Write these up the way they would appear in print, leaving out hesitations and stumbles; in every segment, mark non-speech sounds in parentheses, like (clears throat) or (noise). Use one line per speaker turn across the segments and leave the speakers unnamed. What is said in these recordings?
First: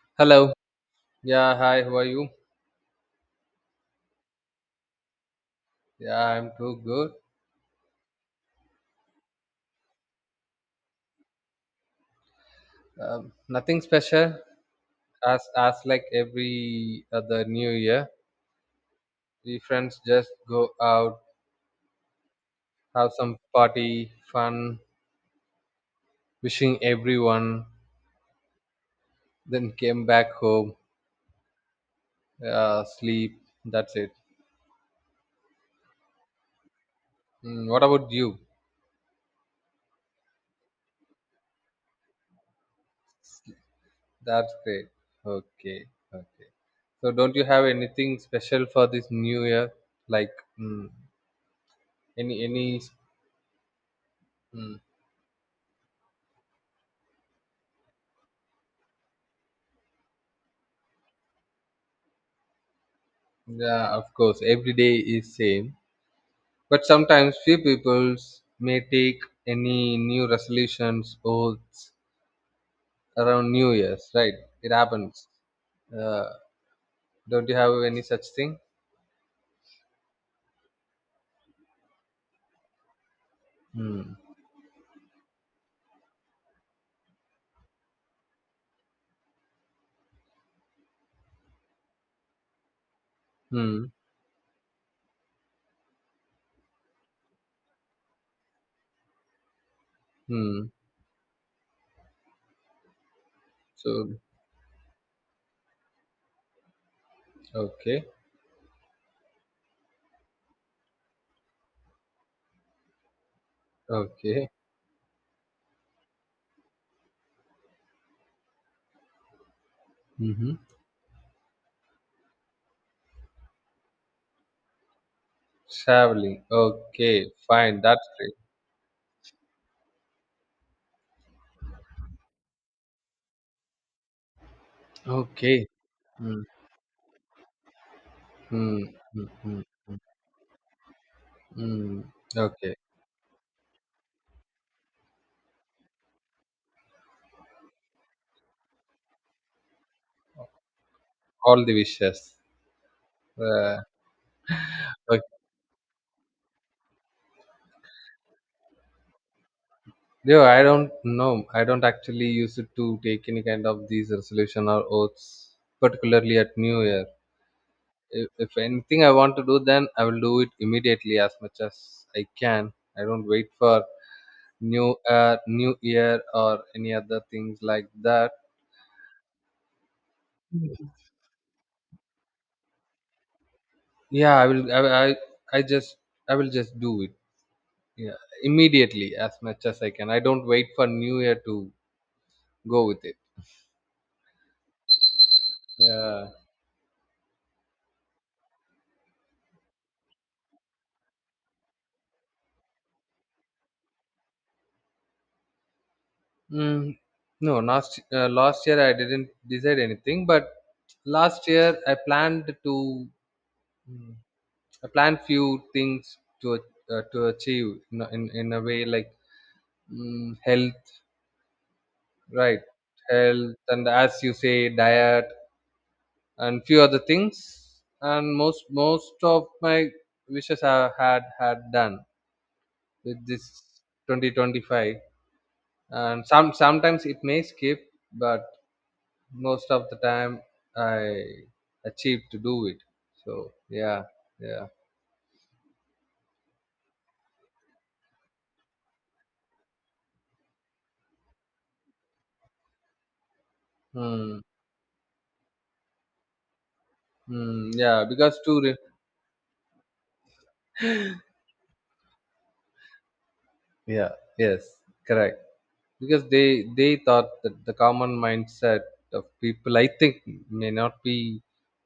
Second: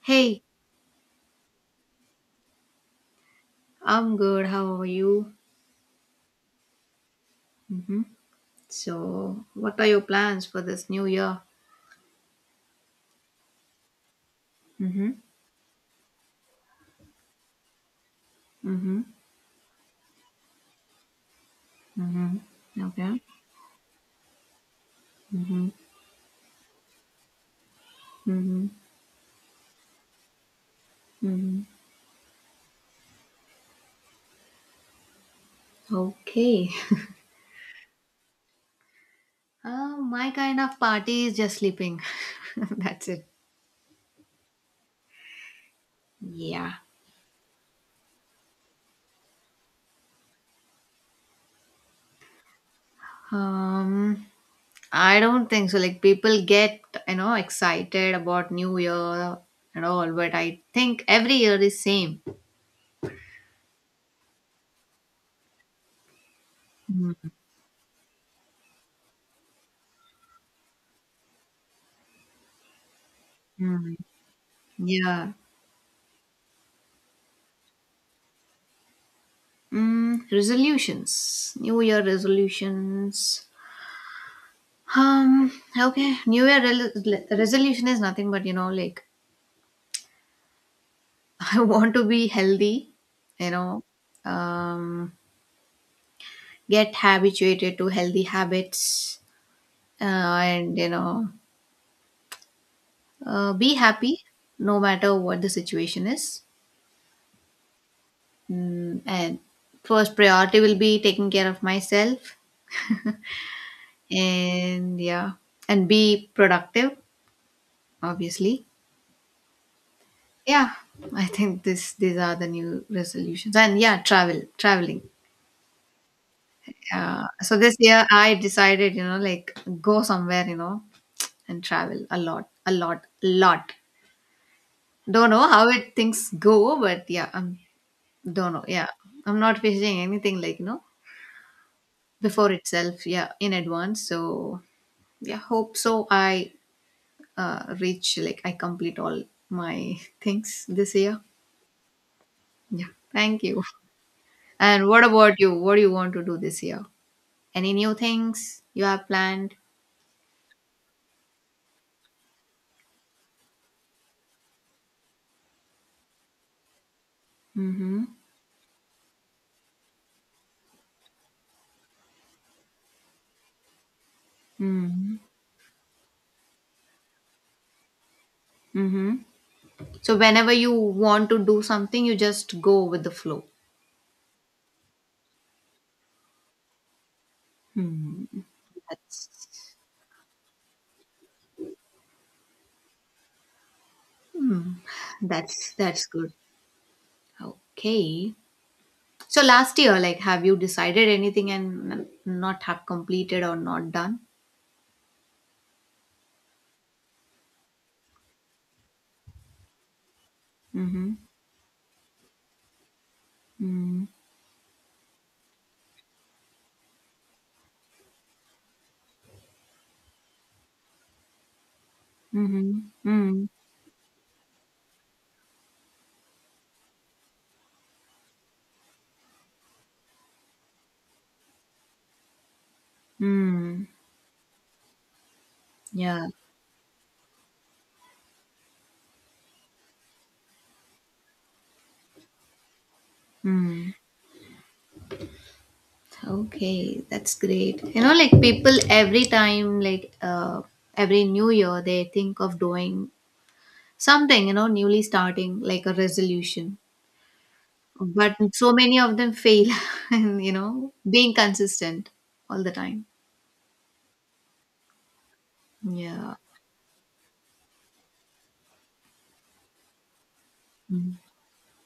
Hey,
Hello. Yeah, hi. How are you?
I'm good. How are you?
Yeah, I'm too good.
Mm-hmm. So, what are your plans for this new year?
Nothing special.
Mm-hmm.
As like every other New Year,
Mm-hmm.
we friends just go out,
Mm-hmm.
have
Okay.
some party, fun,
Mm-hmm.
wishing everyone,
Mm-hmm.
then came back home,
Mm-hmm.
sleep. That's it.
Okay.
What about you?
My kind of party is just sleeping. (laughs) That's it.
That's great. Okay, okay.
Yeah.
So, don't you have anything special for this New Year? Like mm, any any
Um,
mm,
I don't think so. Like people get excited about New Year and all, but I think every year is same.
Yeah, of course, every day is same, but sometimes few peoples may take any new resolutions oaths around New
Mm-hmm.
Year's, right? It happens.
Yeah.
Uh, don't you have any such thing?
Resolutions. New Year resolutions.
Hmm.
Um. Okay. New Year resolution is nothing but like (laughs) I want to be healthy. You know,
Hmm.
um, get habituated to healthy habits, uh,
Hmm.
and be
So,
happy no matter what the situation is.
okay.
And first priority will be taking care of myself,
Okay.
and yeah, and be productive, obviously.
Mm-hmm.
Yeah, I think this these are the new resolutions. And yeah, travel, traveling.
Traveling.
Uh,
Okay.
so this
Fine.
year
That's great.
I decided, like go somewhere, and travel a lot, lot. Don't know how
Okay.
it things
Hmm.
go, but yeah, I'm don't know.
Hmm.
Yeah,
Hmm.
I'm
Hmm.
not wishing anything like
Hmm.
before
Okay.
itself. Yeah, in advance. So yeah, hope so. I reach like I complete all my (laughs) things this year.
All the wishes.
Yeah, thank you.
Uh,
And what about you? What do you want to do this year? Any new things you have planned?
No, I don't know. I don't actually use it to take any kind of these resolution or oaths, particularly at New Year.
Mm-hmm.
If anything I want to do, then I will do it immediately as much as I can. I don't wait for New
Mm-hmm.
uh, New Year or any other things like that.
Mm-hmm. So whenever you want to do something, you just go with the flow.
Yeah, I will. I just I will just do it. Yeah,
Hmm.
immediately
That's
as much as I can. I don't wait for New Year to go with it.
that's
Yeah.
good. Okay. So last year, like, have you decided anything and not have completed or not done?
Mm, no, last year I didn't decide anything, but
Mm-hmm.
last year I planned to
Mm-hmm.
mm, I planned few things to achieve in, in a way like health, right?
Mm-hmm.
Health and as you say, diet and few other things. And most of my wishes I had done with this
Mm-hmm.
2025. And
Yeah.
sometimes it may skip, but most of the time I achieve to do it. So yeah, yeah,
Okay, that's great. You know, like people every time, like every new year, they think of doing
mm,
something, newly starting like a resolution.
yeah.
But so many of them fail, (laughs) and being consistent all the time.
Yeah, yes, correct. Because
Yeah.
they thought that the common mindset of people, I think, may not
Mm-hmm.
be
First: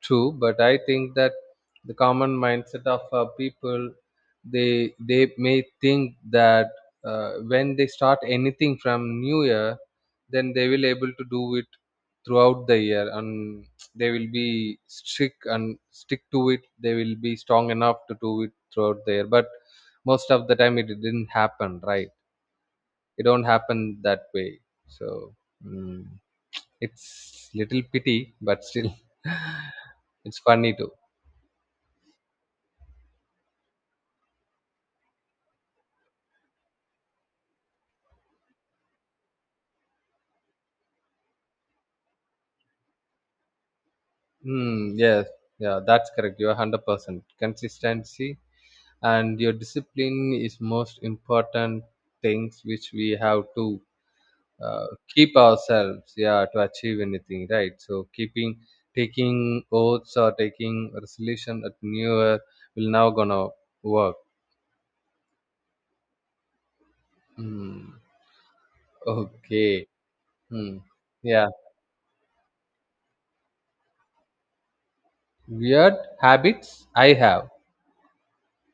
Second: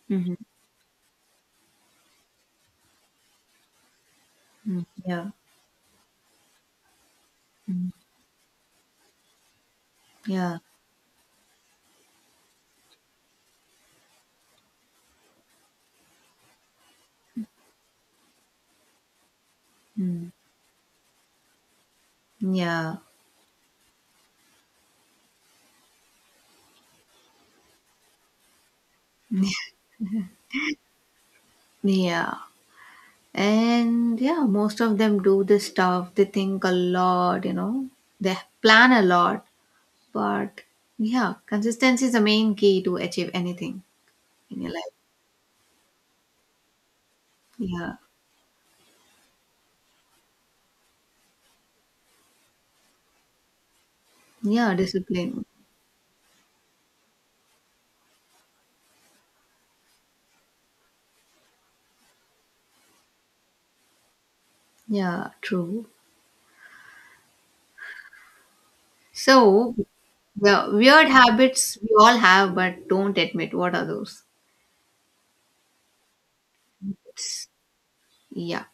true, but I think that the common mindset of people, they they
Yeah.
may think that when they
mm
start anything from New Year, then
Yeah.
they will able to do it throughout the year, and they will be strict and stick to it. They will be strong enough to do it throughout the year, but most
mm
of the time it didn't happen, right?
Yeah.
It don't happen that way. So, mm, it's little pity, but still (laughs) it's funny too.
Yeah. And yeah, most of them do this stuff. They think a lot, they plan a lot. But yeah, consistency is the main key to achieve anything in your life.
Yes. Yeah, that's correct. You're 100%
Yeah.
consistency, and your discipline is most important things which we have to
Yeah,
uh, keep
discipline.
ourselves, yeah, to achieve anything, right? So keeping taking oaths or taking resolution at New Year will now gonna work.
Yeah, true.
mm,
So,
okay.
yeah,
mm,
weird
yeah.
habits we all have but don't admit. What are those?
Weird habits I
It's,
have.
yeah.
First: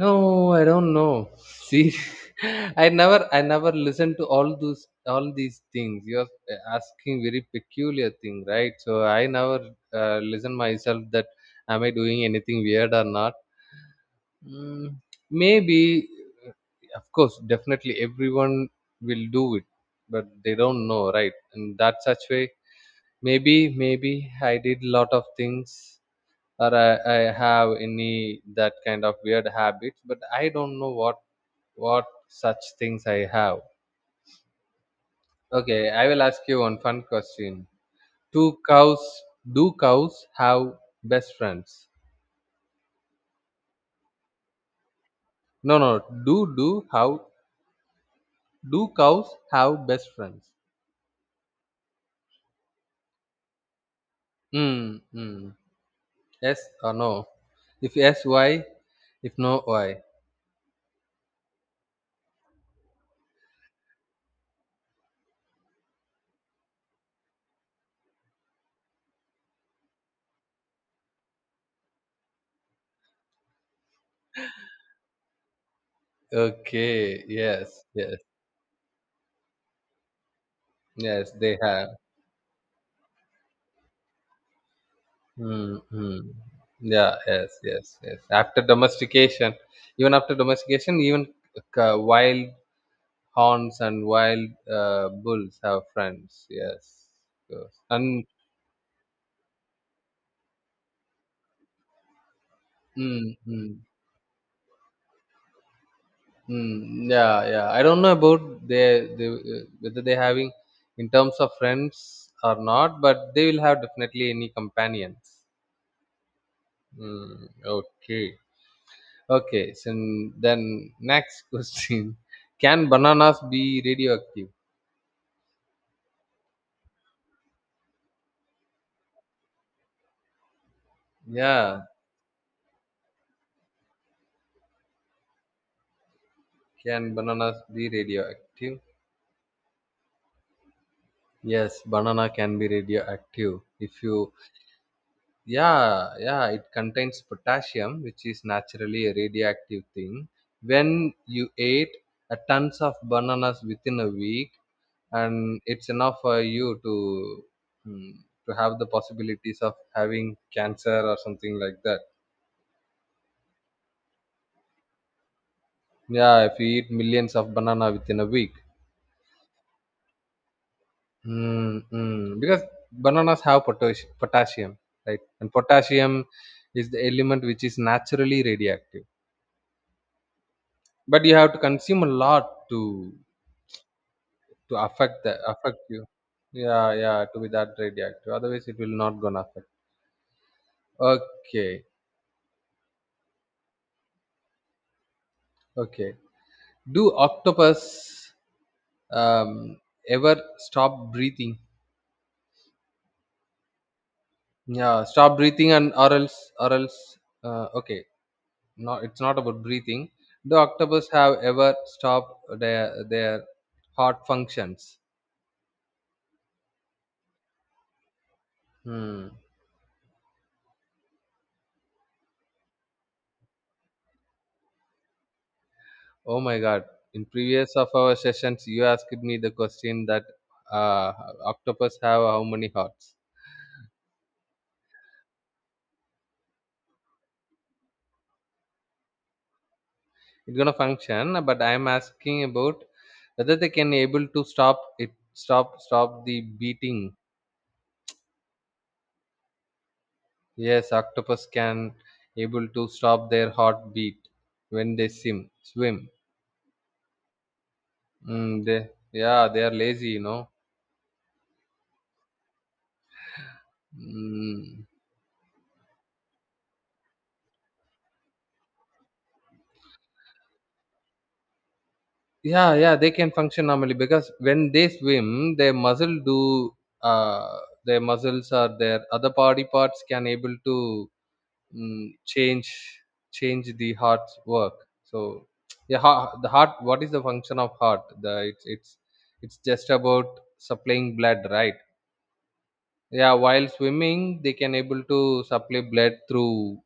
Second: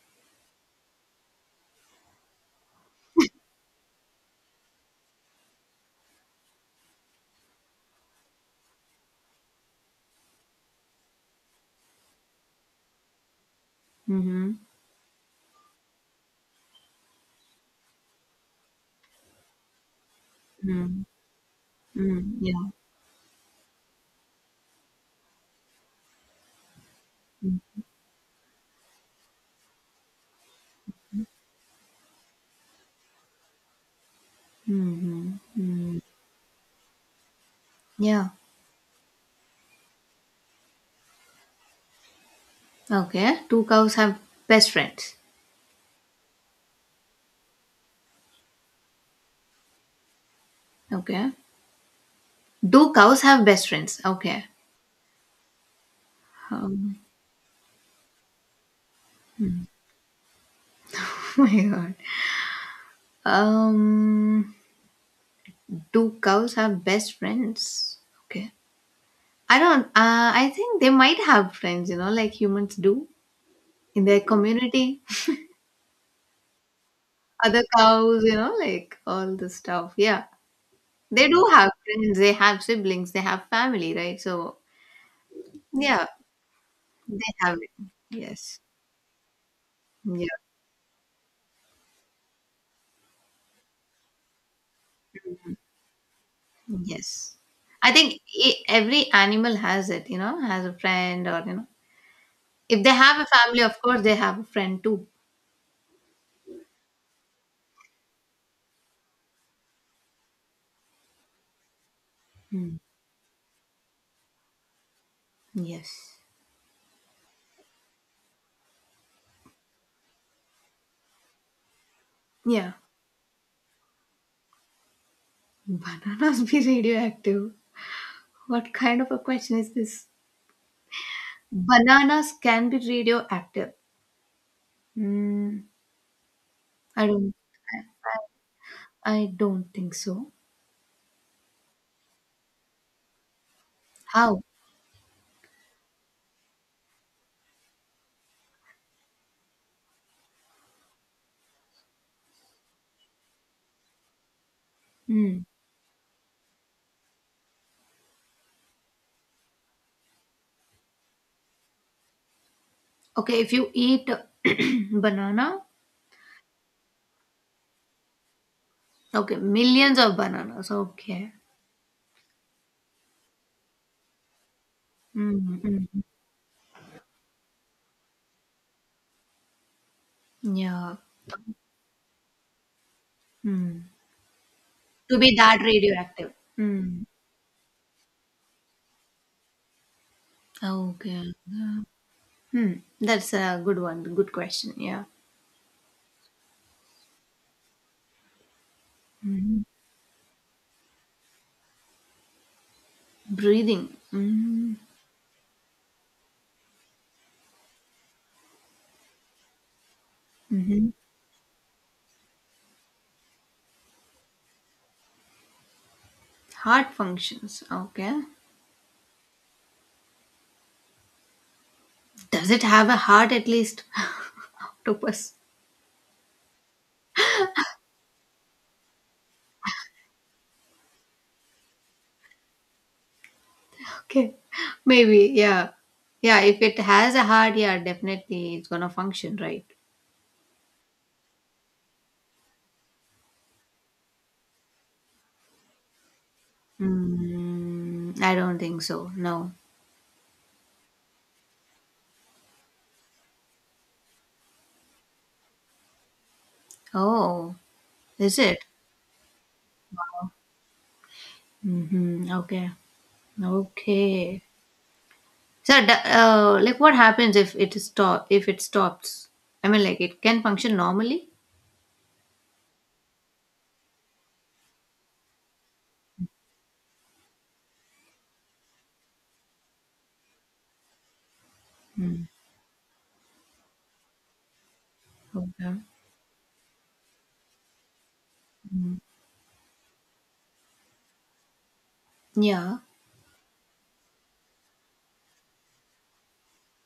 No, I don't know. See, (laughs) I never listen to all those, all these things. You're asking very peculiar thing, right? So I never listen myself that am I doing anything weird or not?
Mm-hmm.
Mm, Maybe, of course, definitely everyone will do it, but they don't
Mm-hmm.
know, right? And that such
Mm,
way,
yeah.
maybe I did lot of things, or I have any that kind of weird habits, but I don't know what such things I have.
Mm-hmm.
Okay,
Mm,
I will ask you one fun question.
yeah.
Do cows do cows have best friends?
Okay. Do cows have best friends?
No, no. do do how do cows have best friends?
Okay. Do cows have best friends? Okay.
Hmm. Hmm. Yes or
Um,
no? If yes, why? If no, why?
(laughs) oh my god. Um, Do cows have best friends? Okay. I don't, I think they might have friends, like humans do in their community.
Okay,
Other
yes, yes,
cows, like all the stuff. Yeah. They
yes,
do
they
have
have.
friends. They have siblings. They have family, right? So,
Hmm.
yeah,
Mm. Yeah,
they
yes,
have it.
yes, yes.
Yes. Yeah.
After domestication, even wild horns and wild bulls have friends. Yes,
Yes.
yes.
I think
and
every animal has it, has a friend or, if they have a
mm,
family, of
mm,
course, they have a friend too.
mm, Yeah, yeah. I don't know about they whether they having in terms of friends or
Mm.
not, but they will have definitely any companions.
Yes.
Okay. Okay, so then next (laughs) question.
Yeah.
Can bananas be radioactive?
Bananas be radioactive? What kind of a question is this?
Yeah,
Bananas can be radioactive. Hmm. I
can
don't.
bananas be radioactive?
I don't think so.
Yes, banana can be radioactive. If you,
How?
Yeah, yeah, it contains potassium, which is naturally a radioactive thing. When you ate a tons of bananas within a week,
Hmm.
and it's enough for you to mm, to have the possibilities of having cancer or something like that.
Okay, if you eat (clears throat) banana,
Yeah, if you eat millions of banana within a week,
okay, millions of bananas. Okay.
mm. Because bananas have potassium, right?
Mm,
And
mm, mm.
potassium is the element which is naturally radioactive,
Yeah.
but you have to consume a lot to
Mm. To
affect the
be that
affect you.
radioactive.
Yeah,
Mm.
yeah, to be that radioactive. Otherwise, it will not gonna affect.
Okay. Yeah.
Okay,
Hmm. That's a good one. Good question. Yeah.
okay. Do octopus
Mhm.
um, ever stop breathing?
Breathing. Mm-hmm.
Yeah, stop breathing and or else. Okay, not, it's not about breathing. Do octopus have ever stopped their heart functions?
Heart functions. Okay.
Hmm.
Does it have a heart at least? (laughs) Octopus.
Oh my God, in previous of our sessions you asked me the question that uh, octopus have how many hearts.
Okay. Maybe. Yeah. Yeah. If it has a heart, yeah, definitely it's gonna function, right?
It's gonna function, but I'm asking about whether they can able to stop it, stop the beating.
I don't think so. No.
Yes, octopus can able to stop their heartbeat when they swim.
Oh, is it?
They, yeah, they are lazy, you know.
Mm-hmm. Okay. Okay.
Mm.
So, like, what happens if it is stop? If it stops, I mean, like, it can function normally.
Yeah, yeah, they can function normally because when they swim, uh, their muscles or their other body parts can able to mm,
Mm.
change change the heart's work. So
Okay.
yeah, the heart. What is the function of heart? The
Mm.
it's just about supplying blood, right?
Yeah.
Yeah, while swimming, they can able to supply blood through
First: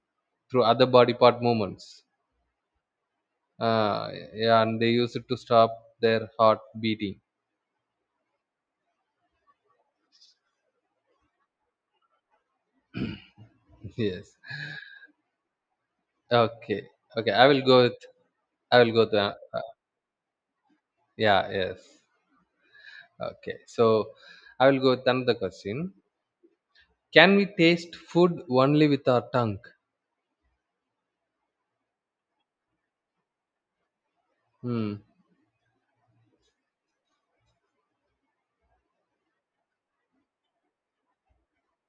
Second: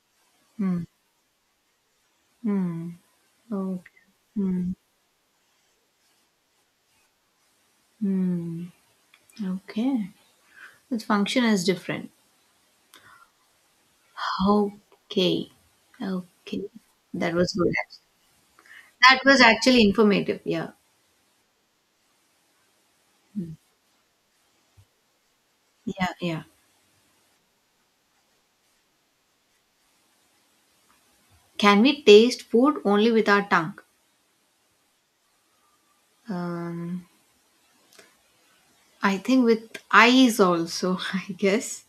Mm.
other body part movements.
Mm. Okay.
Yeah,
Hmm.
and they use it to stop their heart beating.
Hmm. Okay. The function is different.
(laughs) Yes.
Okay. Okay.
Okay. Okay.
That
I
was
will
good.
go with. I will go to.
That was
Uh,
actually informative. Yeah.
yeah. Yes.
Mm.
Okay. So, I will go with another question.
Yeah. Yeah.
Can we taste food only with our tongue?
Can we taste food only with our tongue?
Hmm.
Um, I think with eyes also, (laughs) I guess.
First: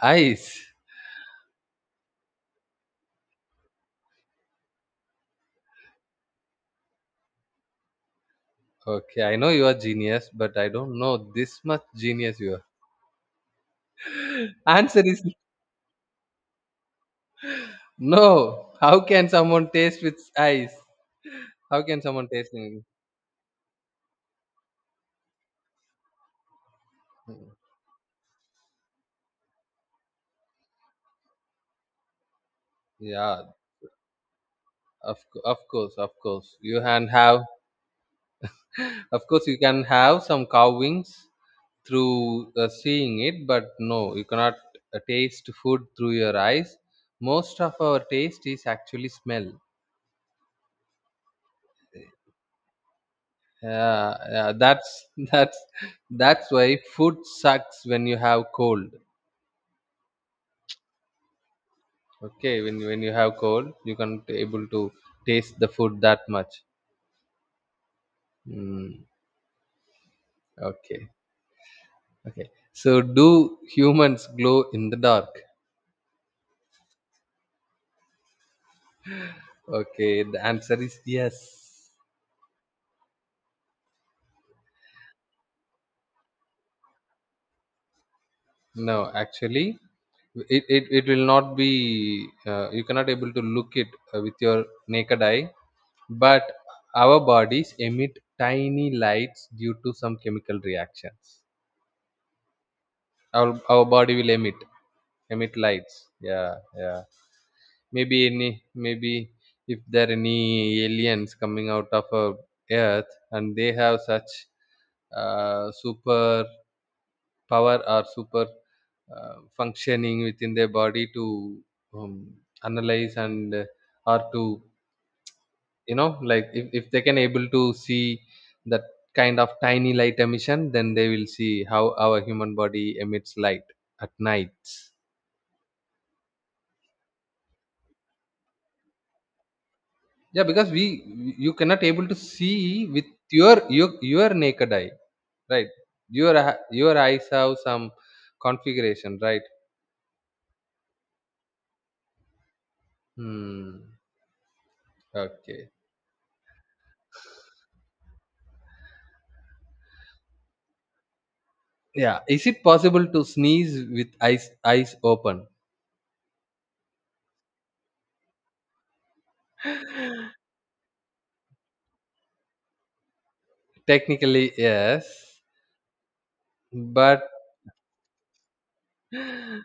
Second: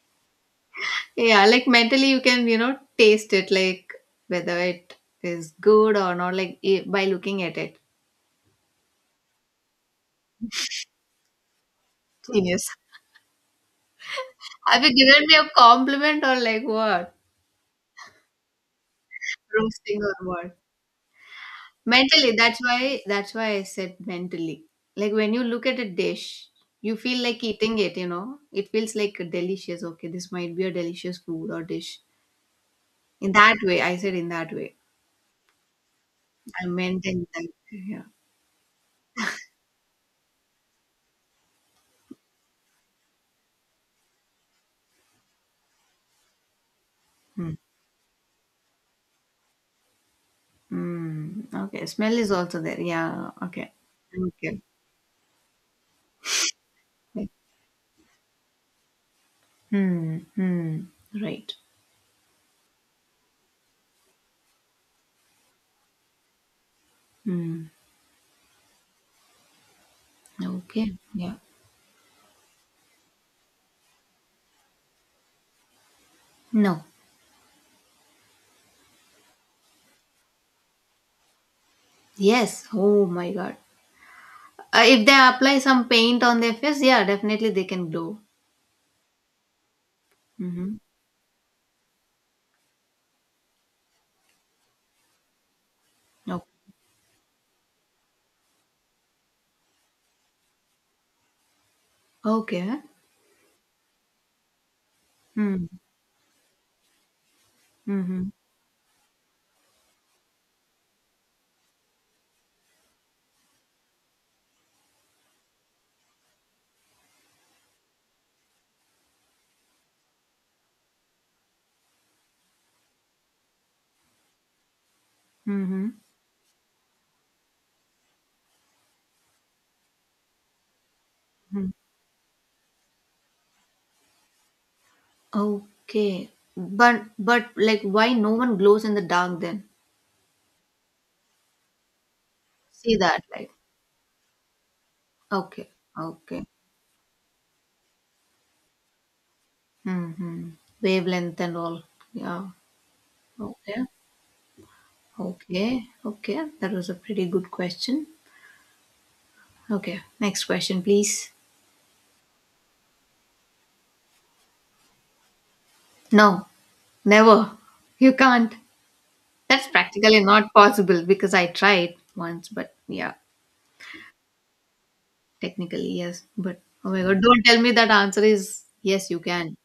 Eyes.
Yeah. Like mentally, you can, taste it, like whether it is good or not, like by looking at it.
Okay, I know you are genius, but I don't know this much genius you are.
Genius. Have you
Answer is
given me a compliment or like what?
no. How can someone
Roasting
taste
or
with
what?
eyes? How can someone
Mentally,
taste?
that's
Anything?
why that's why I said mentally. Like when you look at a dish, you feel like eating it. It feels like delicious. Okay, this might be a delicious food or dish. In
Yeah.
that way, I said in that way.
Of course.
I
You
meant
can
in that
have
way, yeah.
Of course, you can have some cow wings through seeing it, but no, you cannot taste food through your eyes.
Hmm.
Most of our taste is actually smell.
Mm. Okay, smell is also there. Yeah, okay.
Yeah, yeah,
Okay.
that's (laughs) that's why food sucks when you have cold.
Hmm. Hmm. Right.
Okay, when you have cold, you can't able to taste the food that much.
Hmm.
Mm,
Okay.
okay,
Yeah.
okay. So, do humans glow in the dark?
No.
Okay, the answer is yes.
Yes. Oh my God. If they apply some paint on their face, yeah, definitely they can glow.
No, actually, it
Mhm.
it, it will not be you cannot able to look it with your naked eye, but
No.
our bodies emit tiny lights due to some chemical reactions.
Okay.
Our body will emit
Mm.
lights, yeah, yeah. maybe
Mhm.
any maybe if there are any aliens coming out of earth, and they have such super power or super functioning within their body to um, analyze and, or to, you
Mhm.
know, like if they can able to see that kind of tiny light emission, then they will see
Mhm.
how our human body emits light at nights.
Okay. But like why no one glows in the dark then?
Yeah, because we you cannot able to see
See
with
that like
your naked eye, right?
okay.
your
Okay.
your eyes have some configuration, right?
Mm-hmm. Wavelength and all. Yeah. Okay.
Hmm. Okay.
Okay. Okay. That was a pretty good question. Okay. Next question, please.
Yeah. Is it possible to sneeze with eyes open?
No. Never. You can't. That's practically not possible because I tried once, but yeah.
Technically, yes,
Technically, yes. But oh my god,
but
don't tell me that answer is yes, you can.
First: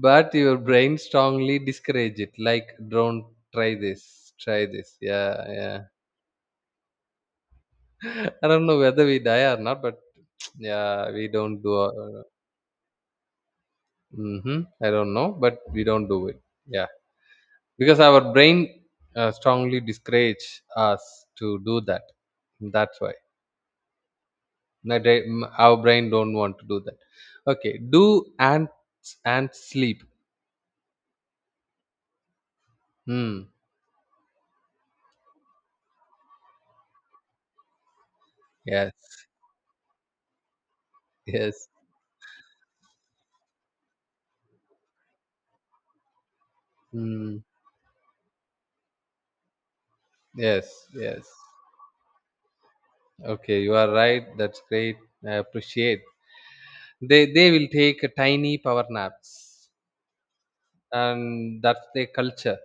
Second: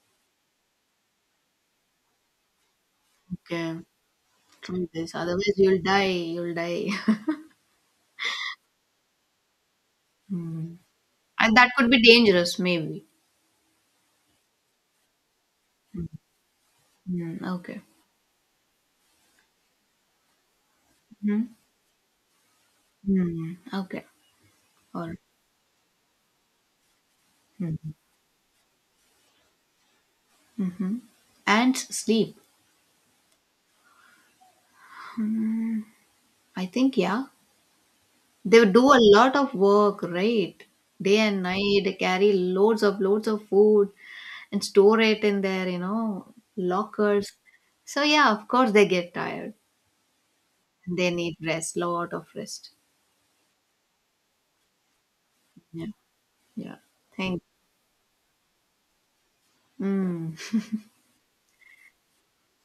your brain strongly discourage it. Like, don't
Okay,
try this. Try
try
this.
this.
Yeah,
Otherwise,
yeah.
you'll die. You'll die. (laughs)
(laughs) I don't know whether we die or not, but (tsk)
Hmm.
yeah, we
And
don't
that
do.
could be dangerous, maybe.
Mm-hmm, I don't know, but we don't do it. Yeah,
Hmm. Okay.
because our brain strongly discourage us
Hmm.
to do that. That's why.
Hmm. Okay. Or.
Our brain don't want to do that. Okay,
Hmm.
do ants ants sleep?
Mm-hmm. Ants sleep.
Hmm.
I think yeah, they do
Yes,
a lot of work, right? Day and
yes.
night, they carry loads of food and store it in their lockers.
Hmm.
So yeah, of course they get tired.
Yes,
They
yes.
need rest, lot of rest.
Okay, you are right, that's great. I
Yeah.
appreciate.
Yeah.
they
Thank.
they will take tiny power naps,
Mm,
and that's their culture.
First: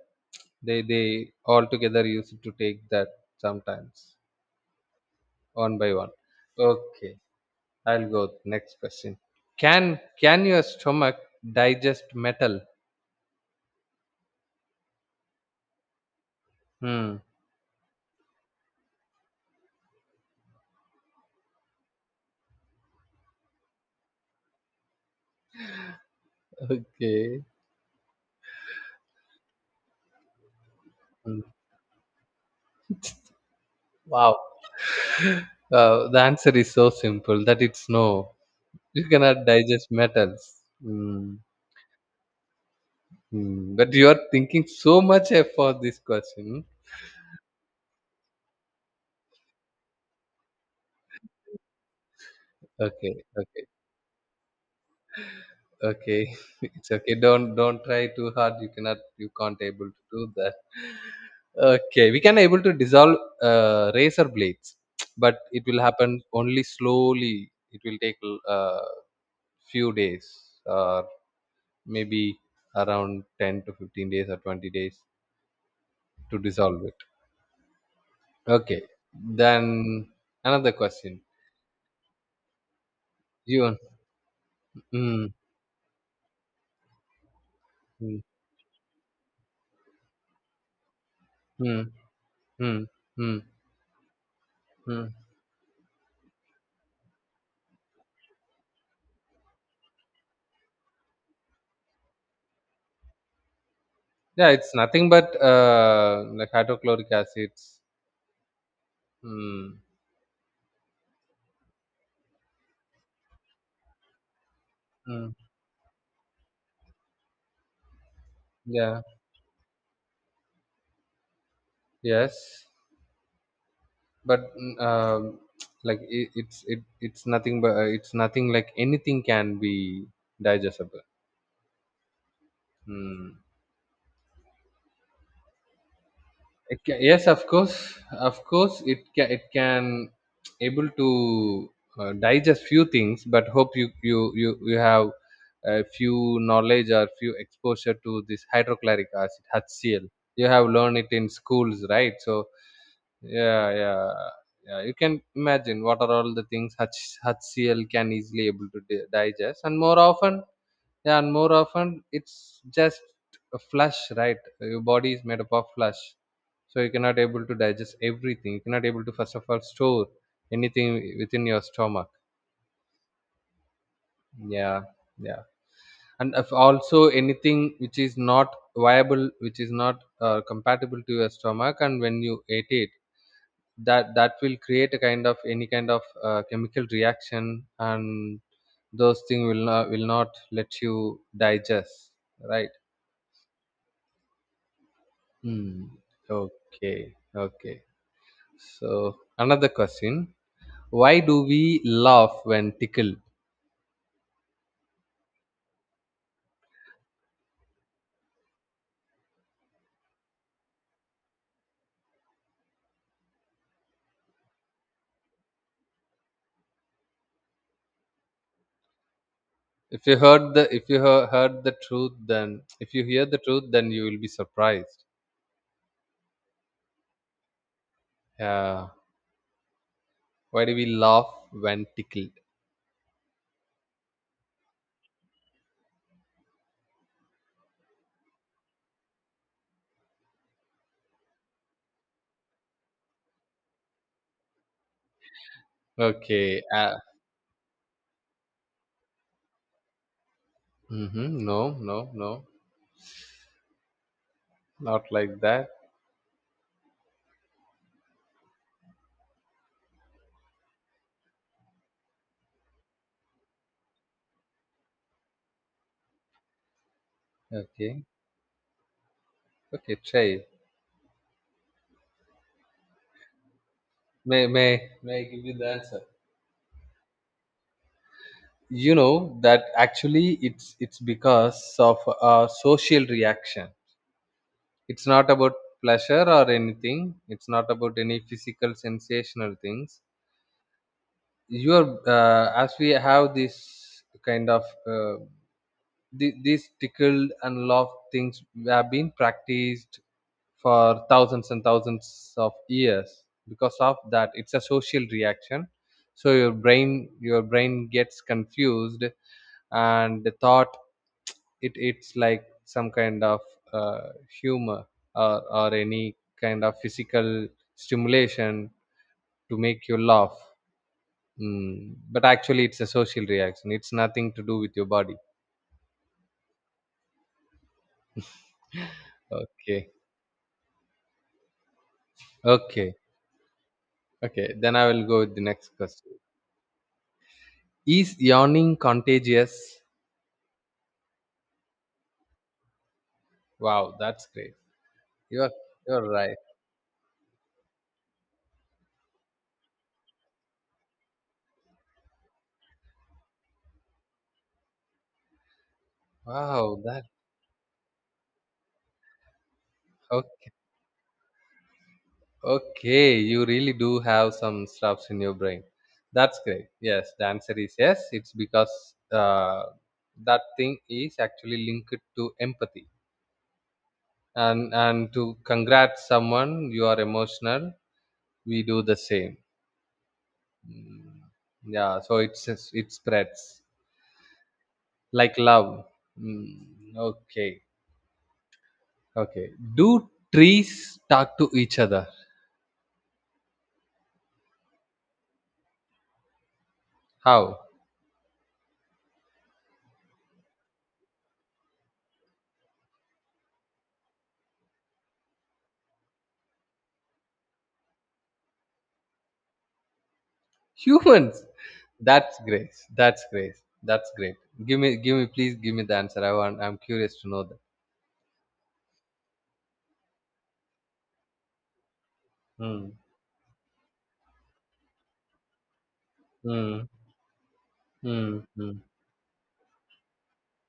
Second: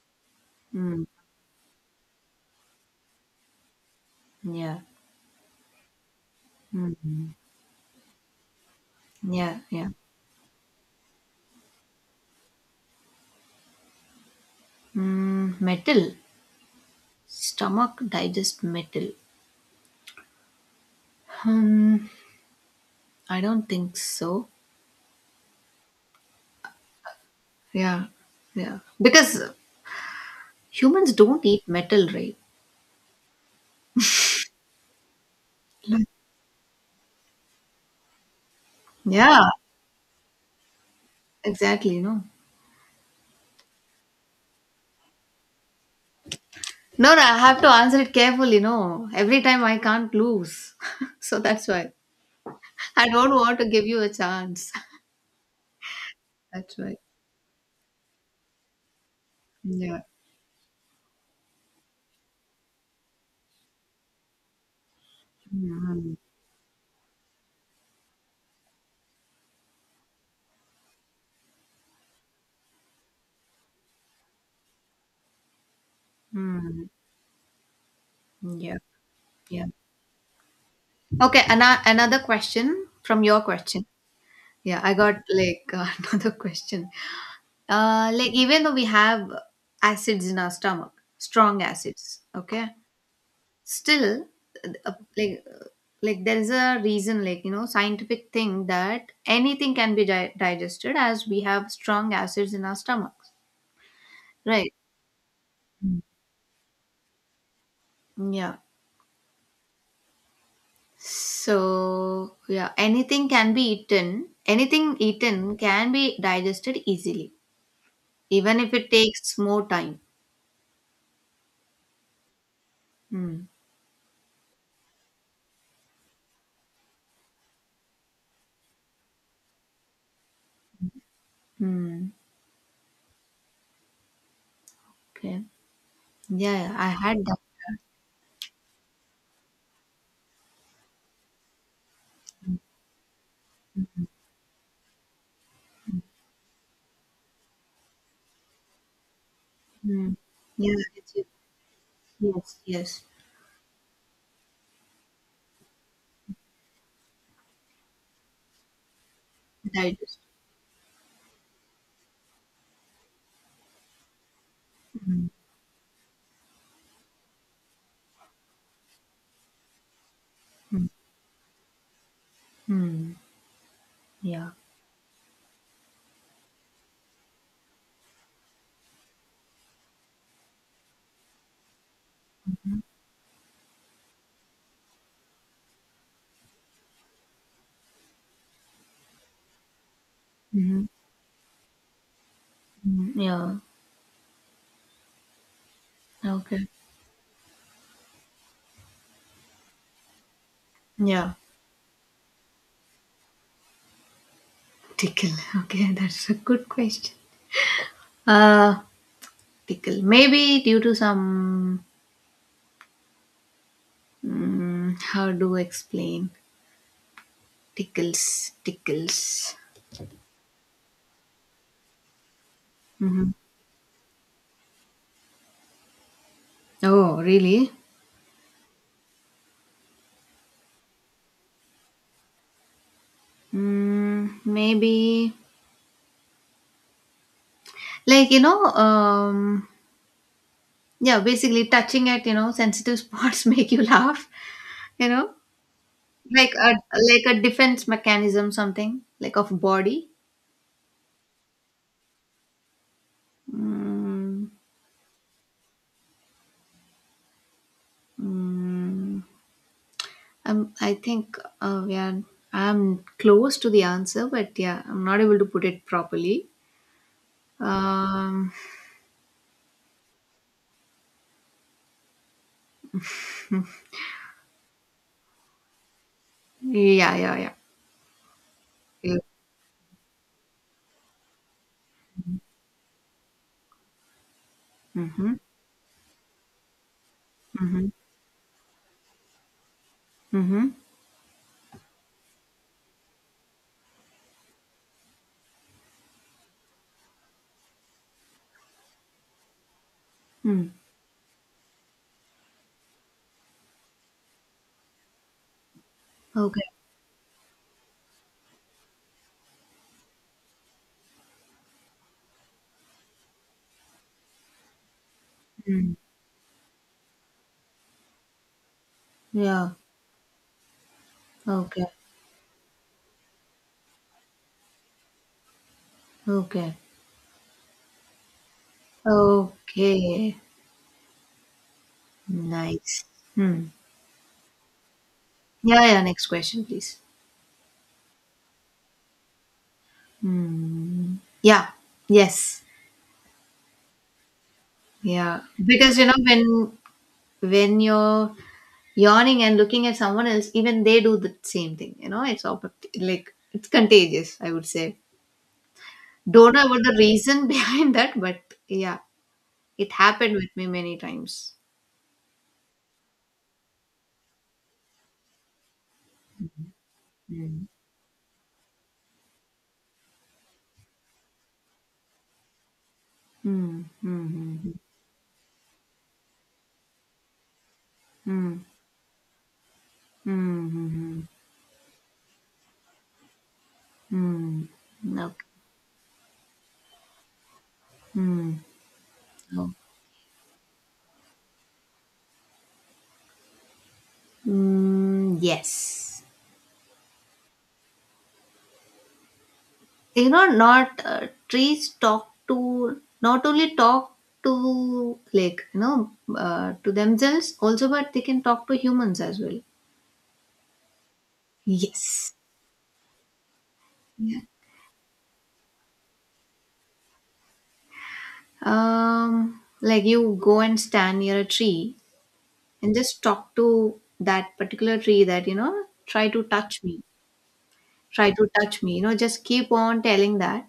they
mm,
they all together used to take that, sometimes
yeah.
one by one. Okay,
Mm,
I'll go next question.
yeah.
can
Yeah.
can your stomach digest metal?
Mm, metal.
Hmm.
Stomach digest metal. Um, I don't think so.
Okay.
Yeah. Yeah. Because humans
Mm.
don't eat metal, right?
Wow.
Like-
The answer is so simple that it's no. You cannot
Yeah.
digest metals. Mm.
Exactly. No.
Mm. But you are thinking so much for this question.
No, no, I have to answer it carefully. No, every time I can't lose, (laughs) so that's why I
Okay.
don't want to
Okay.
give you a chance.
Okay. (laughs)
That's
It's
right.
okay. Don't try too hard. You cannot. You can't able
Yeah.
to do that. Okay, we can able to dissolve razor blades, (tsk) but it will
Hmm.
happen only slowly. It will take uh, few days. Or. Maybe around 10 to 15 days or 20 days to dissolve
Hmm.
it.
Yeah,
Okay,
yeah.
then another question.
Okay, ana another question from your
You
question. Yeah, I got
mm,
like (laughs) another question.
mm,
Like even though we have acids in our stomach, strong
mm,
acids, okay,
mm, mm,
still, uh,
mm.
like, uh, like there is a reason, like scientific thing that anything can be di digested as we have strong acids in our stomachs,
Yeah, it's
right?
nothing but
Mm.
like hydrochloric acids.
Yeah.
mm,
So, yeah, anything can be eaten. Anything
mm,
eaten can be digested easily, even if it
yeah,
takes more time.
yes.
Hmm.
But (tsk) like it's nothing but it's nothing like anything can be digestible.
Hmm.
Hmm.
Okay. Yeah, yeah,
It
I
ca
had
Yes,
that.
of course, it can able to digest few things, but hope you have a few knowledge or few exposure to this hydrochloric acid HCl.
Hmm.
You have
Yeah,
learned it in schools, right? So
yes, yes.
yeah, yeah, yeah. You can imagine what are all the things H HCl can easily able to di digest, and more
Digest.
often yeah, and more often it's just a flush, right? Your body is
Hmm.
made up of flush, so you cannot able to digest everything. You cannot able to first of all store
Hmm.
anything within your stomach.
Hmm. Yeah.
Yeah, yeah, and if also anything which is not viable, which is not compatible to your stomach, and when you ate it, that will create a kind of any kind of chemical reaction, and those things will not let
Mm-hmm.
you digest, right?
Yeah.
Hmm.
Okay.
Okay. Okay. So another question: why
Yeah.
do we laugh when tickled?
Tickle. (laughs) Okay, that's a good question. Uh, Tickle. Maybe due to some. How do I explain? Tickles, tickles.
If you heard the if you hear- heard the truth, then if you hear
Mhm.
the truth, then you will be surprised.
Oh, really?
Yeah. Why do we laugh when tickled?
Maybe like yeah, basically touching at sensitive spots (laughs) make you laugh. You know, like
Okay.
a like a defense mechanism, something like of body.
Mm-hmm. No. No. No.
Mm,
Not like that.
mm, I think we are. I'm close to the answer, but yeah, I'm not able to put it properly.
Okay.
Um,
Okay. Try. May may may I give you the answer?
yeah, yeah, yeah.
You
Yeah.
know that actually it's because of a social reaction. It's not
Mm-hmm.
about pleasure or anything. It's not
Mm-hmm.
about any physical sensational things.
Mm-hmm.
Your as we have this kind of the, these tickled and laughed things have been practiced
Mm.
for thousands and thousands of years because of that it's a social reaction, so your
Okay.
brain your brain gets confused and the thought it's like some kind of uh, humor, or
Mm.
any kind of physical stimulation to
Yeah.
make you laugh.
Okay.
Mm. But actually it's a social reaction, it's nothing to do with your body.
Okay.
Okay.
Okay.
Okay.
Nice. Hmm.
Okay, then I will go with the next
Yeah. Yeah.
question.
Next question, please.
Is yawning contagious?
Hmm. Yeah. Yes.
Wow, that's great.
Yeah.
You're
Because you
you're
know
right.
when when you're yawning and looking at someone else, even they do the same thing. It's all like it's contagious. I would say. Don't know
Wow,
what the
that
reason (laughs) behind that, but yeah, it happened with
Okay.
me many times.
Okay, you really do have some stuffs in your brain. That's great. Yes, the answer
Hmm.
is yes. It's because uh, that thing is actually linked to empathy.
Hmm. Hmm. Hmm.
And to congrat someone, you are emotional. We
Hmm.
do the same.
Mm-hmm.
Mm, yeah, so it spreads
Mm.
like
Okay.
love. Mm, okay.
Mm.
Okay.
No.
Do trees talk to each other?
Yes.
How?
Not trees talk to not only talk to like to themselves also, but they can talk to humans as well.
Humans.
Yes.
That's great. That's great. That's great.
Yeah.
Please give me the answer. I want. I'm curious to know that.
Like you go and stand near a tree
Hmm.
and just talk to that particular tree that try to touch
Hmm.
me, try
Hmm.
to
Hmm.
touch me. Just keep on telling that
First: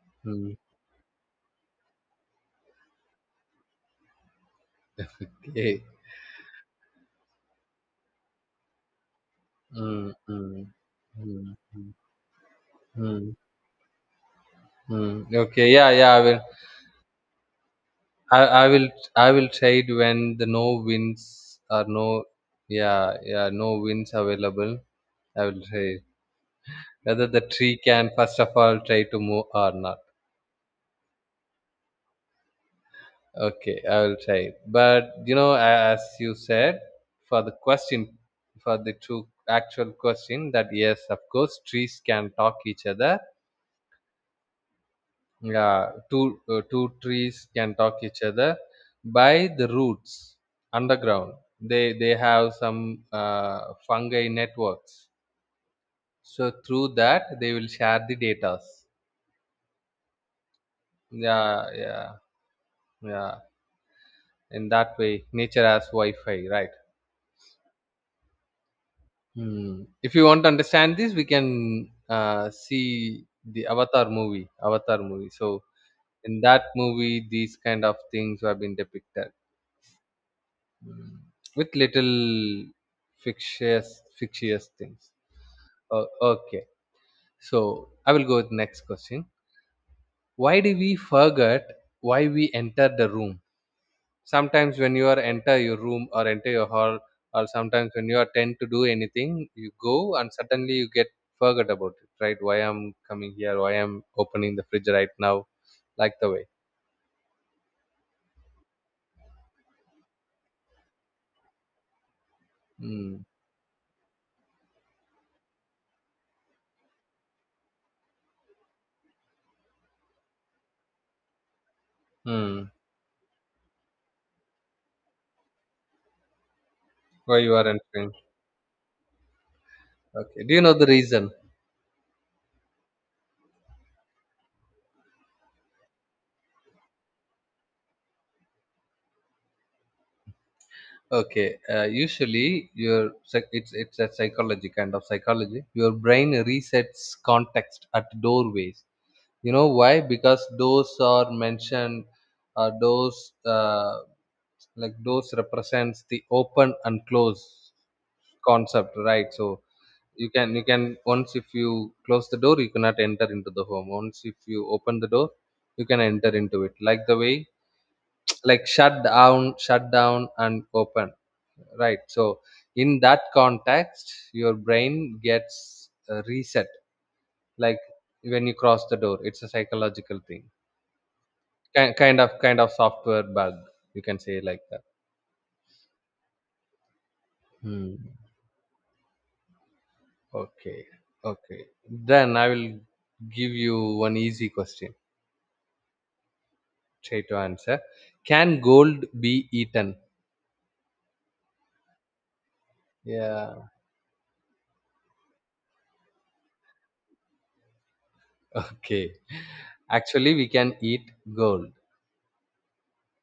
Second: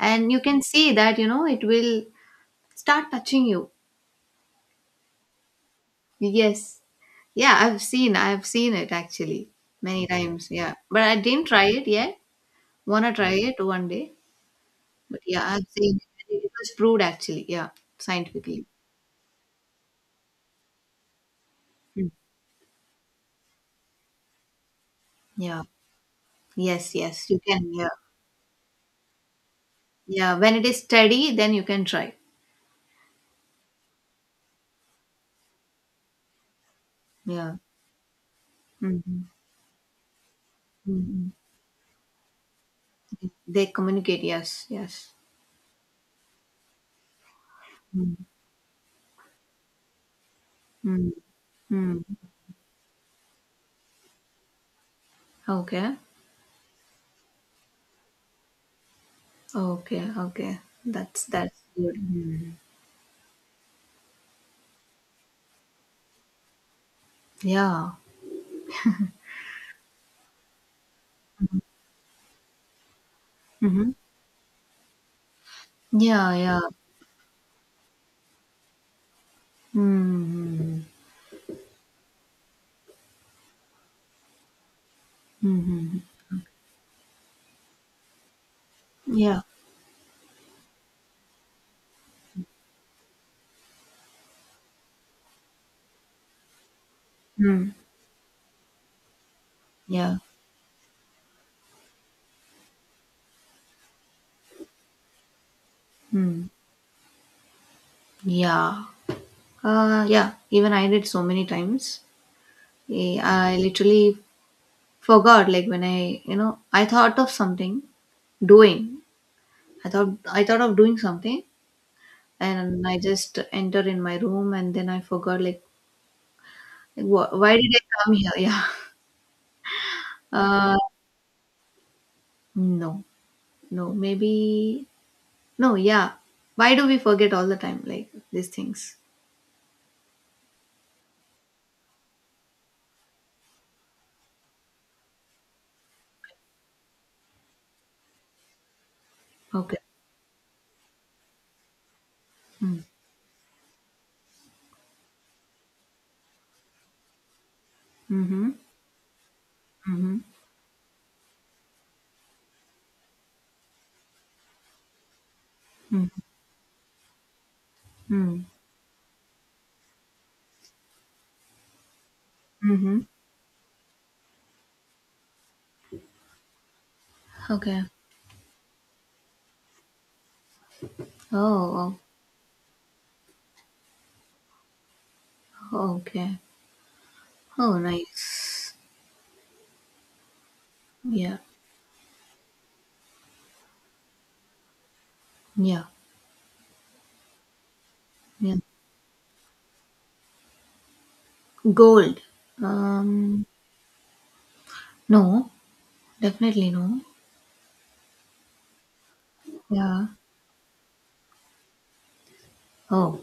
and you
Hmm.
can see that it will start touching you.
Okay.
Yes, yeah, I've seen it actually many
Hmm.
times,
Hmm.
yeah, but I didn't
Hmm.
try it
Hmm.
yet. Want to
Hmm.
try it one day, but
Hmm.
yeah, I've
Okay. Yeah.
seen
Yeah. I
it,
will.
it was proved actually, yeah,
I,
scientifically.
I will. I will try it when the no winds are
Hmm.
no. Yeah. Yeah. No winds available. I will
Yeah,
try,
yes,
whether
yes, you
the
can,
tree
yeah,
can first of all try to move or not.
yeah, when it is steady, then you can try,
Okay, I will try. But you know, as you said, for the
yeah.
question, for the true
Hmm.
actual question, that yes, of
Hmm.
course, trees can talk each other.
They communicate, yes, yes.
Yeah, two trees can talk each
Mm-hmm.
other by the roots underground. They
Mm.
they have some fungi networks.
Okay.
So through that, they will share the data.
Okay, okay. That's
Yeah,
good.
yeah,
Mm.
yeah, in that way nature has wi-fi, right?
Yeah.
Hmm. If you want to understand this, we can see the
hmm
Avatar movie, Avatar movie. So
Yeah,
in
yeah.
that movie these kind of things have been depicted.
Mm-hmm.
Hmm. With little fictitious fictitious things.
Mm-hmm.
uh, okay, so I will go with next question.
Yeah.
Why do we forget, why we enter the room? Sometimes when you are enter your room or enter your hall, or
Mm.
sometimes when you are tend to do anything, you go
Yeah.
and suddenly you get forget about it, right? Why I'm coming here? Why I'm opening the fridge right now? Like the way,
Mm. Yeah. Yeah. Even I did so many times.
hmm.
I literally forgot. Like when I thought of something doing. I thought of doing something,
Hmm.
and I just entered in my room, and then I forgot. Like,
Why you
why
are
did I come
entering.
here? (laughs) Yeah.
Okay, do you know
Uh,
the reason?
no. No, maybe no, yeah. Why do we forget all the time, like these things?
Okay, usually your it's a psychology, kind of psychology. Your brain resets context at doorways. You know
Okay.
why? Because those are mentioned,
Mm.
those uh, like those represents the open and close
Mm-hmm.
concept, right? So
Mm-hmm.
you can, you can, once if you close the door you cannot enter into the home, once if you open the door you can enter into it, like the way,
Mm-hmm.
(tsk) like shut down, and open, right? So in
Mm-hmm.
that context your brain gets reset, like
Okay.
when you cross the door, it's a psychological thing.
Oh,
Kind of software bug, you can say like that.
oh, okay. Oh,
Hmm.
nice.
Okay.
Yeah.
Okay, then I will give you one easy question,
Yeah.
straight to answer.
Yeah.
Can gold be eaten?
Gold. Um,
Yeah.
no, definitely no.
(laughs) okay,
Yeah.
actually we can eat gold.
Oh,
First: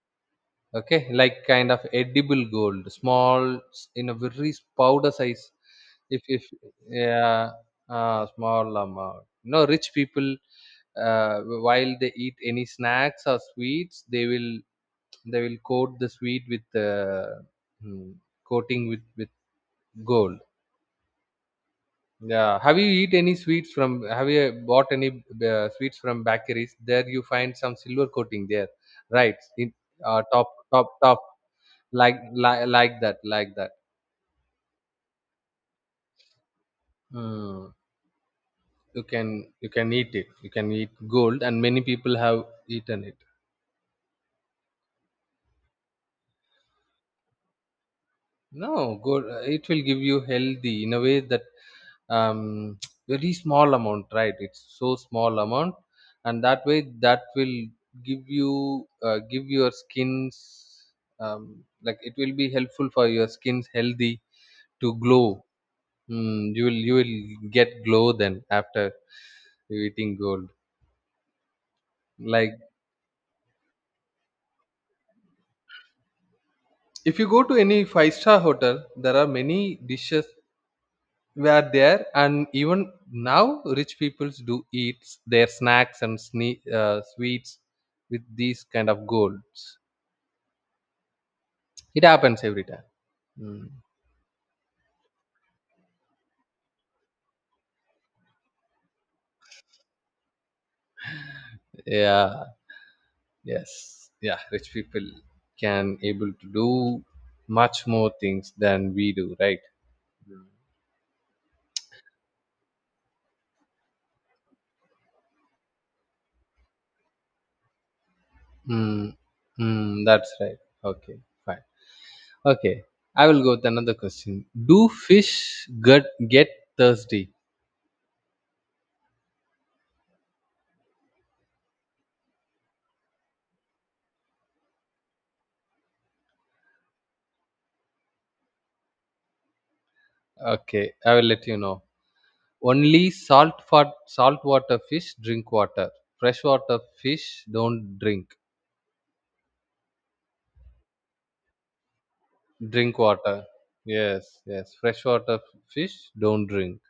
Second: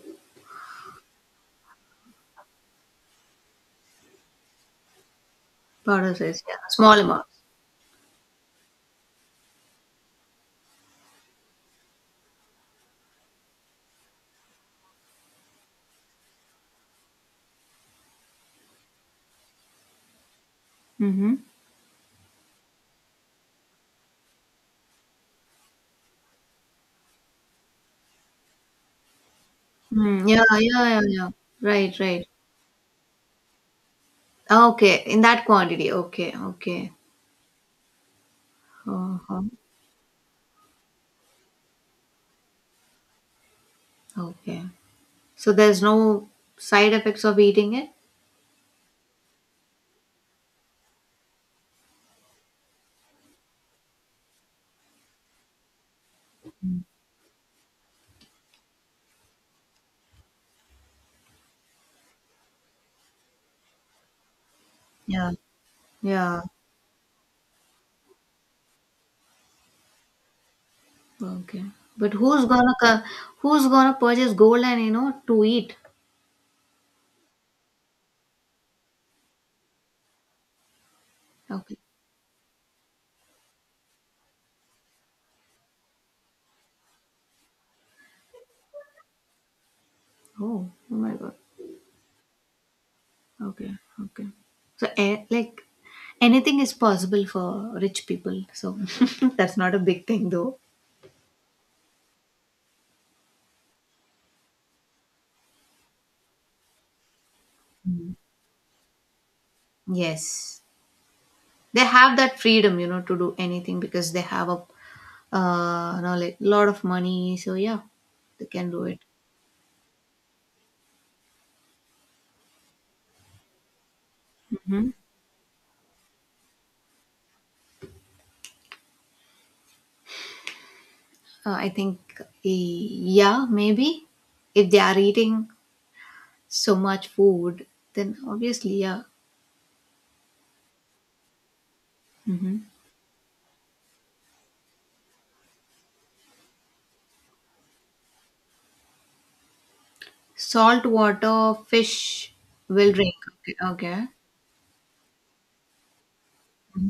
Okay, like kind of edible gold, small in a very powder size.
powder size.
If
Yeah. Small amount.
Yeah, small amount, you know, rich people, uh, while they eat any snacks or sweets, they will, they will coat the sweet with hmm, coating with gold.
Mm-hmm.
Yeah, have you eat any sweets from, have you bought any sweets from bakeries, there you find some silver coating there, right, in
Mm, yeah, yeah, yeah,
top,
yeah. Right,
like,
right.
that, like that.
Ah, okay. In that quantity. Okay, okay.
Mm. You can,
Uh-huh.
you can eat it, you can eat gold, and many people have eaten it.
Okay. So there's no side effects of eating it?
No, gold, it will give you healthy in a way that, um, (tsk) very small amount, right? It's so small amount, and that way that will give you, give your skins, um, like it will be helpful for your skins healthy to glow.
Yeah. Yeah.
Mm, you will, you will get glow then after you eating gold,
Okay. But who's
like,
gonna who's gonna purchase gold and to eat?
if you go to any five-star hotel, there are many dishes were
Okay.
there, and even now rich peoples do eat their snacks and sweets with these kind of golds.
Oh, oh my God.
It happens every time.
Okay.
Mm.
Okay. So like anything is possible for rich people. So (laughs) that's not a big thing though.
Yeah. Yes. Yeah. Rich people can able to do much more things than we do, right?
Yes. They have that freedom, to do anything because they have a lot of money. So yeah, they can do it.
Mm. Mm, that's right. Okay. Fine. Okay, I will go with another question. Do fish get thirsty?
I think, yeah, maybe. If they are eating so much food, then obviously, yeah.
Okay, I will let you know.
hmm
Only salt for saltwater fish drink water. Freshwater fish don't drink.
Salt water fish will
Drink
drink.
water.
Okay, okay.
Yes, yes. Freshwater fish don't drink.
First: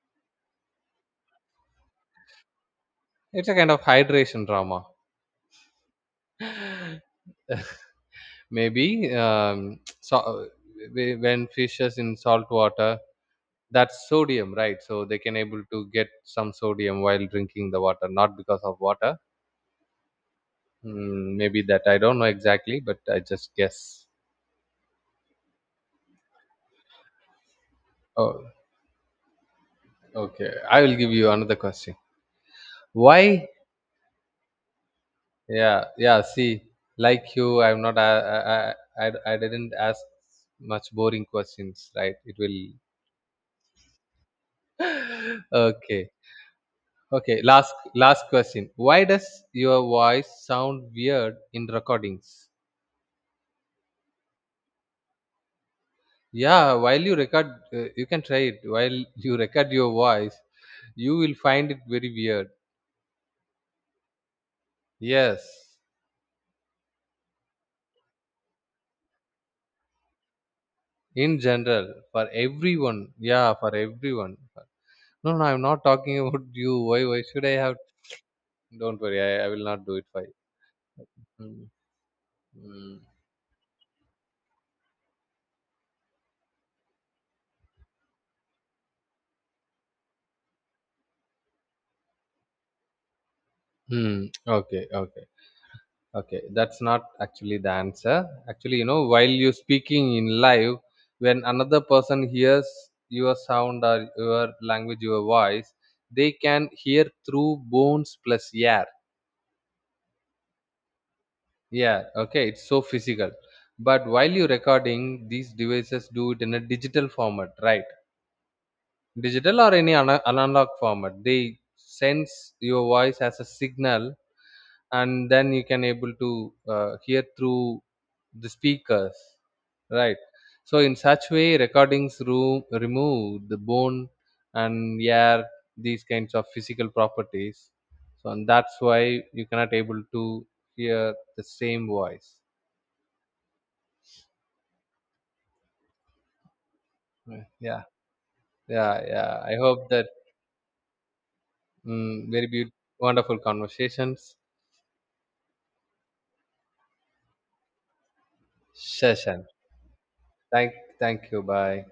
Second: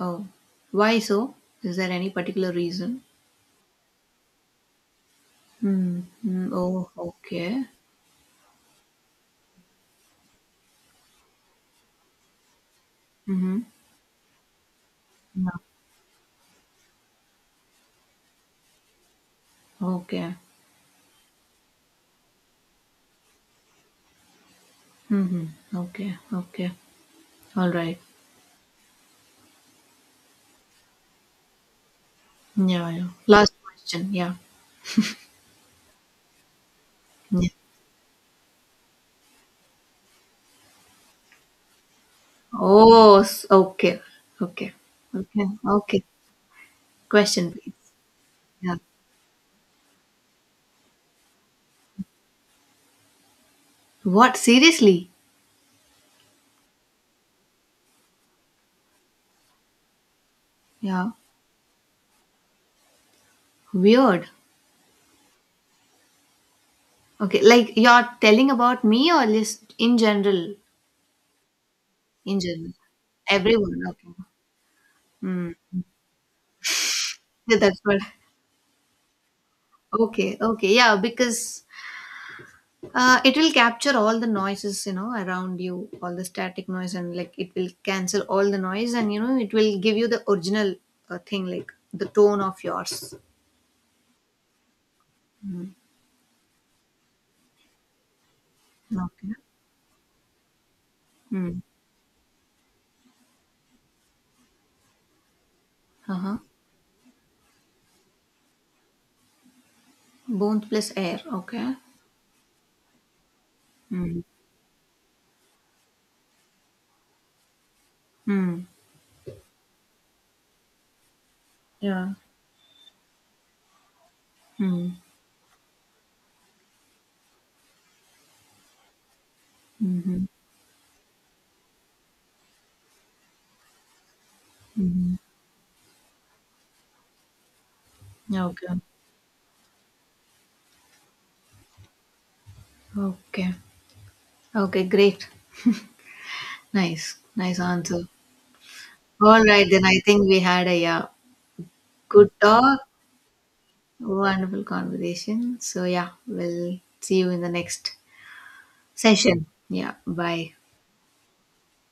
Oh, why so? Is there any particular reason?
It's a kind of hydration drama.
Hmm. Hmm. Oh, okay.
(laughs) Maybe so, when fish is in salt water,
hmm
that's sodium, right? So they can
No.
able to get some sodium while drinking the water, not because of water.
Okay.
Mm, maybe that I don't know exactly, but I just guess.
Mm-hmm. Okay. Okay. All right.
Oh, okay. I will give you another question.
Yeah. Yeah.
Why?
Last question. Yeah.
Yeah, yeah. See, like
Yeah.
you, I'm not. I didn't ask much boring questions, right? It will.
Oh. Okay. Okay. Okay.
(laughs)
Okay.
okay, okay.
Question, please.
Last, last question.
Yeah.
Why does your voice sound weird in recordings?
What? Seriously?
Yeah, while you record, you can try it while (laughs) you record your voice,
Yeah.
you will find it very weird.
Weird.
Yes.
Okay, like you're telling about me or just in general?
In general, for
In general.
everyone, yeah, for
Everyone. Okay.
everyone. No
Hmm.
I'm not talking (laughs) about you, why should I
Yeah,
have,
that's what.
don't worry, I will not do it for you.
Okay, okay. Yeah, because
Mm. Mm.
it will capture all the noises, around you, all the static noise, and like it will cancel all the noise, and it will give you the original thing, like the tone of yours.
Mm. Okay, okay.
Mm.
Okay, that's not actually the answer. Actually, you know, while
Okay.
you're speaking in live, when
Mm.
another person hears your sound or your language, your voice,
Uh
they
huh.
can hear through bones plus air.
Bones plus air. Okay.
Yeah, okay, it's so physical. But
Mm.
while you're recording, these devices do it in a digital format, right?
Mm.
Digital or any analog format. They
Yeah.
sense your voice as a signal,
Mm.
and then you can able to hear through the speakers, right?
Mhm.
So in such way recordings room remove the bone and
Mhm.
air, these kinds of physical properties, so and
Okay.
that's why you cannot able to hear the same voice.
Okay. Okay, great. Nice. Nice
Yeah,
answer.
yeah, yeah,
All
I
right, then
hope
I
that,
think we had a yeah, good
mm, very beautiful,
talk,
wonderful conversations,
wonderful conversation. So yeah, we'll see you in the next
session,
session. Yeah, bye.
thank thank you, bye.